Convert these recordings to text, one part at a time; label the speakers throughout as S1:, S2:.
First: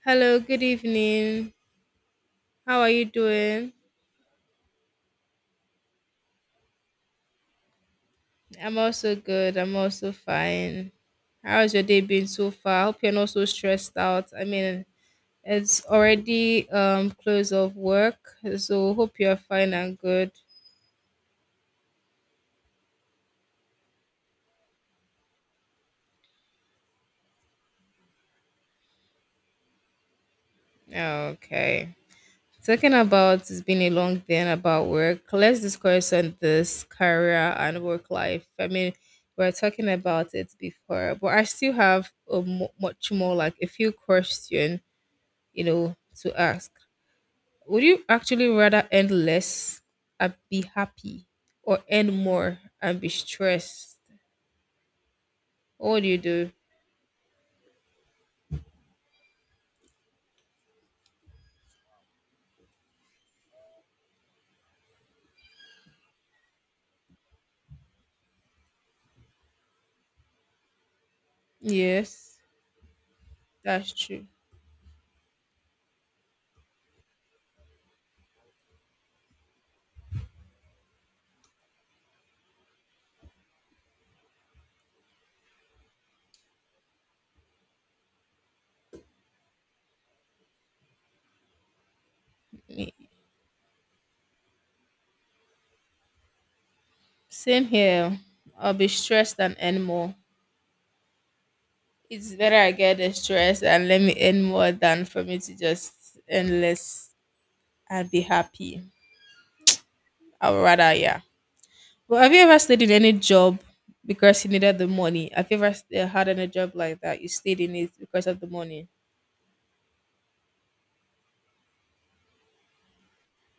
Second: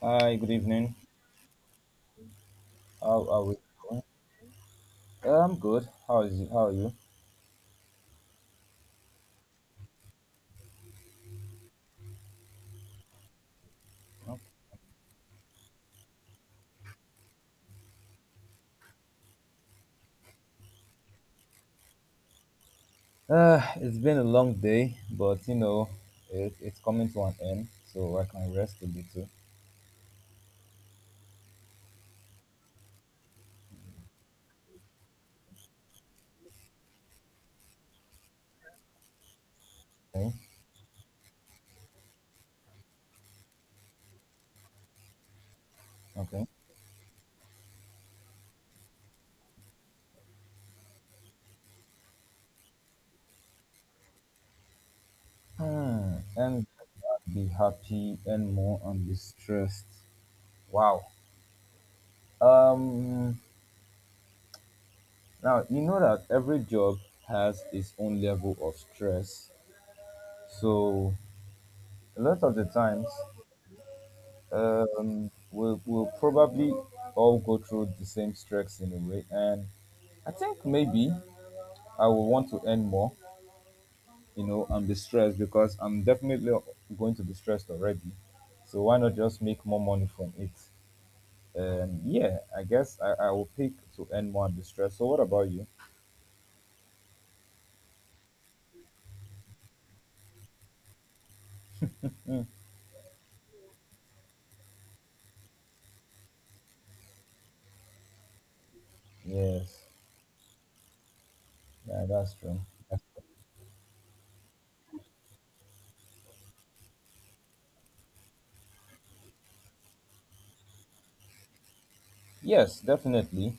S1: Hi,
S2: Hello,
S1: good
S2: good
S1: evening.
S2: evening. How are you
S1: How are we
S2: doing?
S1: doing? I'm good. How is you? How are you?
S2: I'm also good. I'm also fine. How's your day been so far? I hope you're not so stressed out. I mean, it's already close of work, so hope you're fine and good.
S1: It's been a long day, but it's coming to an end, so I can rest a little.
S2: Yeah, okay. Talking about it's been a long day and about work, let's discuss on this career and work life. I mean, we were talking about
S1: Okay.
S2: it before, but I still have a much more like a few questions you know, to
S1: Okay.
S2: ask, would you actually rather earn less and be happy or earn more and be stressed? What would
S1: Hmm.
S2: you do?
S1: And be happy and more and be stressed. Wow. Um. Now you know that every job has its own level of stress. So a
S2: Yes,
S1: lot of the times
S2: that's true.
S1: we'll probably all go through the same stress in a way. And I think maybe I will want to earn more, you know, and be stressed because I'm definitely going to be stressed already. So why not just make more money from it? Yeah, I
S2: Me-
S1: guess I will pick to earn more and be stressed. So what about you?
S2: Same here. I'll be stressed and earn more. It's better I get the stress and let me earn more than for me to just earn less and be happy.
S1: Yes,
S2: I would rather, yeah.
S1: yeah,
S2: But have
S1: that's
S2: you ever
S1: true.
S2: stayed in
S1: That's
S2: any
S1: true.
S2: job because you needed the money? Have you ever had any job like that? You stayed in it because of the money?
S1: Yes, definitely.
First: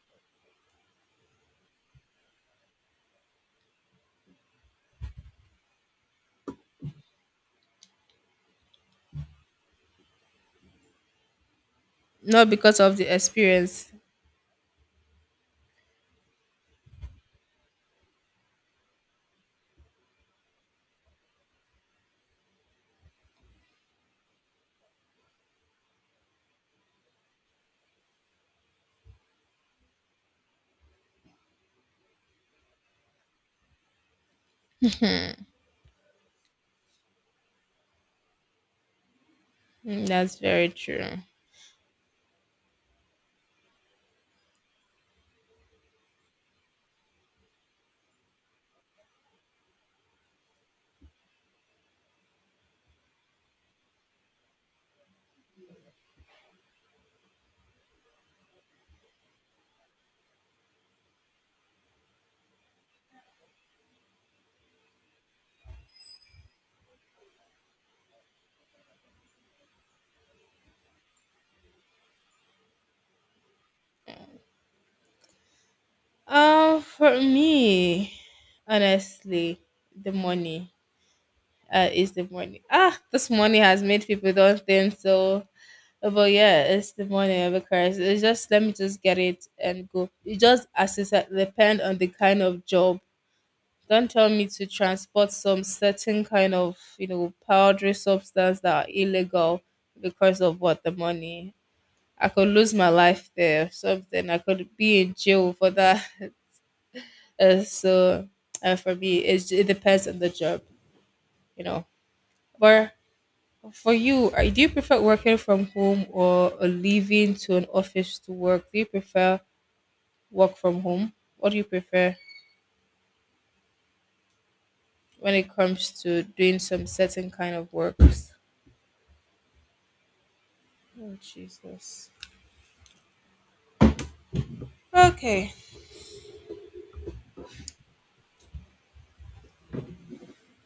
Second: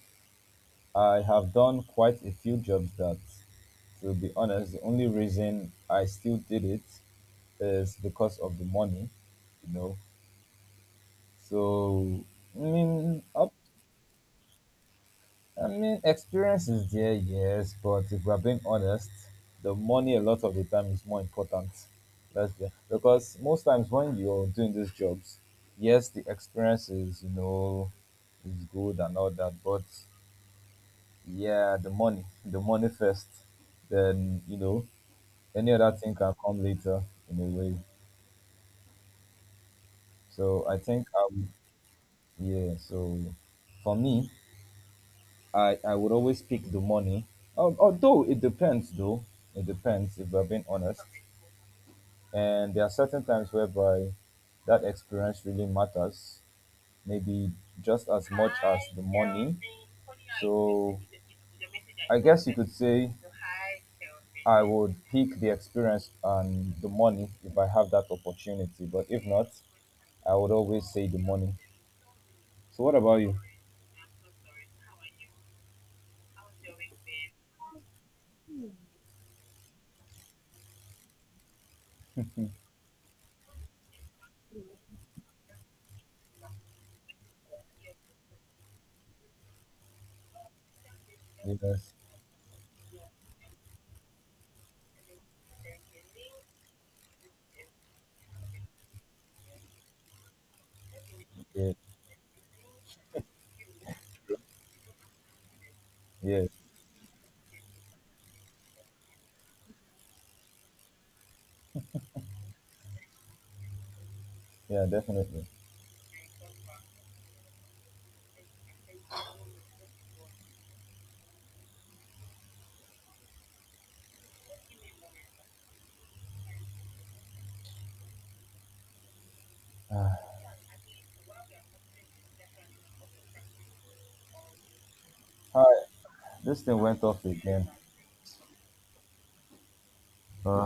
S1: I have done quite a few jobs that, to be honest, the only reason I still did it is because of the money, you know. So
S2: Not
S1: I
S2: because of the
S1: mean, up,
S2: experience.
S1: I mean, experience is there, yes, but if we're being honest, the money a lot of the time is more important. Because most times when you're doing these jobs, yes, the experience is, you know, is good and all that, but yeah, the money first, then, you know, any other thing can come later in a way.
S2: Mm, that's
S1: So
S2: very
S1: I think
S2: true.
S1: I would, yeah. So for me, I would always pick the money. Although it depends, though it depends, if we're being honest. And there are certain times whereby that experience really matters, maybe just as much as the money. So I guess you could say I would pick the experience and the money if I have that opportunity. But if not, I would always say the money. So what about you?
S2: For me, honestly, the money is the money. Ah, this money has made people don't think so. But yeah, it's the money because it's just let me just get it and go. It just as I said, depend
S1: Yes.
S2: on the kind of job. Don't tell me to transport some certain kind of powdery substance that are illegal because of what the money.
S1: Yes,
S2: I could lose my life there or something. I could be in jail for that.
S1: yes,
S2: Uh, so for me, it's, it depends on the job, you know. But for you, do you
S1: yeah,
S2: prefer
S1: definitely.
S2: working from home or leaving to an office to work? Do you prefer work from home? What do you prefer when it comes to doing some certain kind of works?
S1: Ah,
S2: Oh, Jesus. Okay.
S1: all right, this thing went off again. Uh,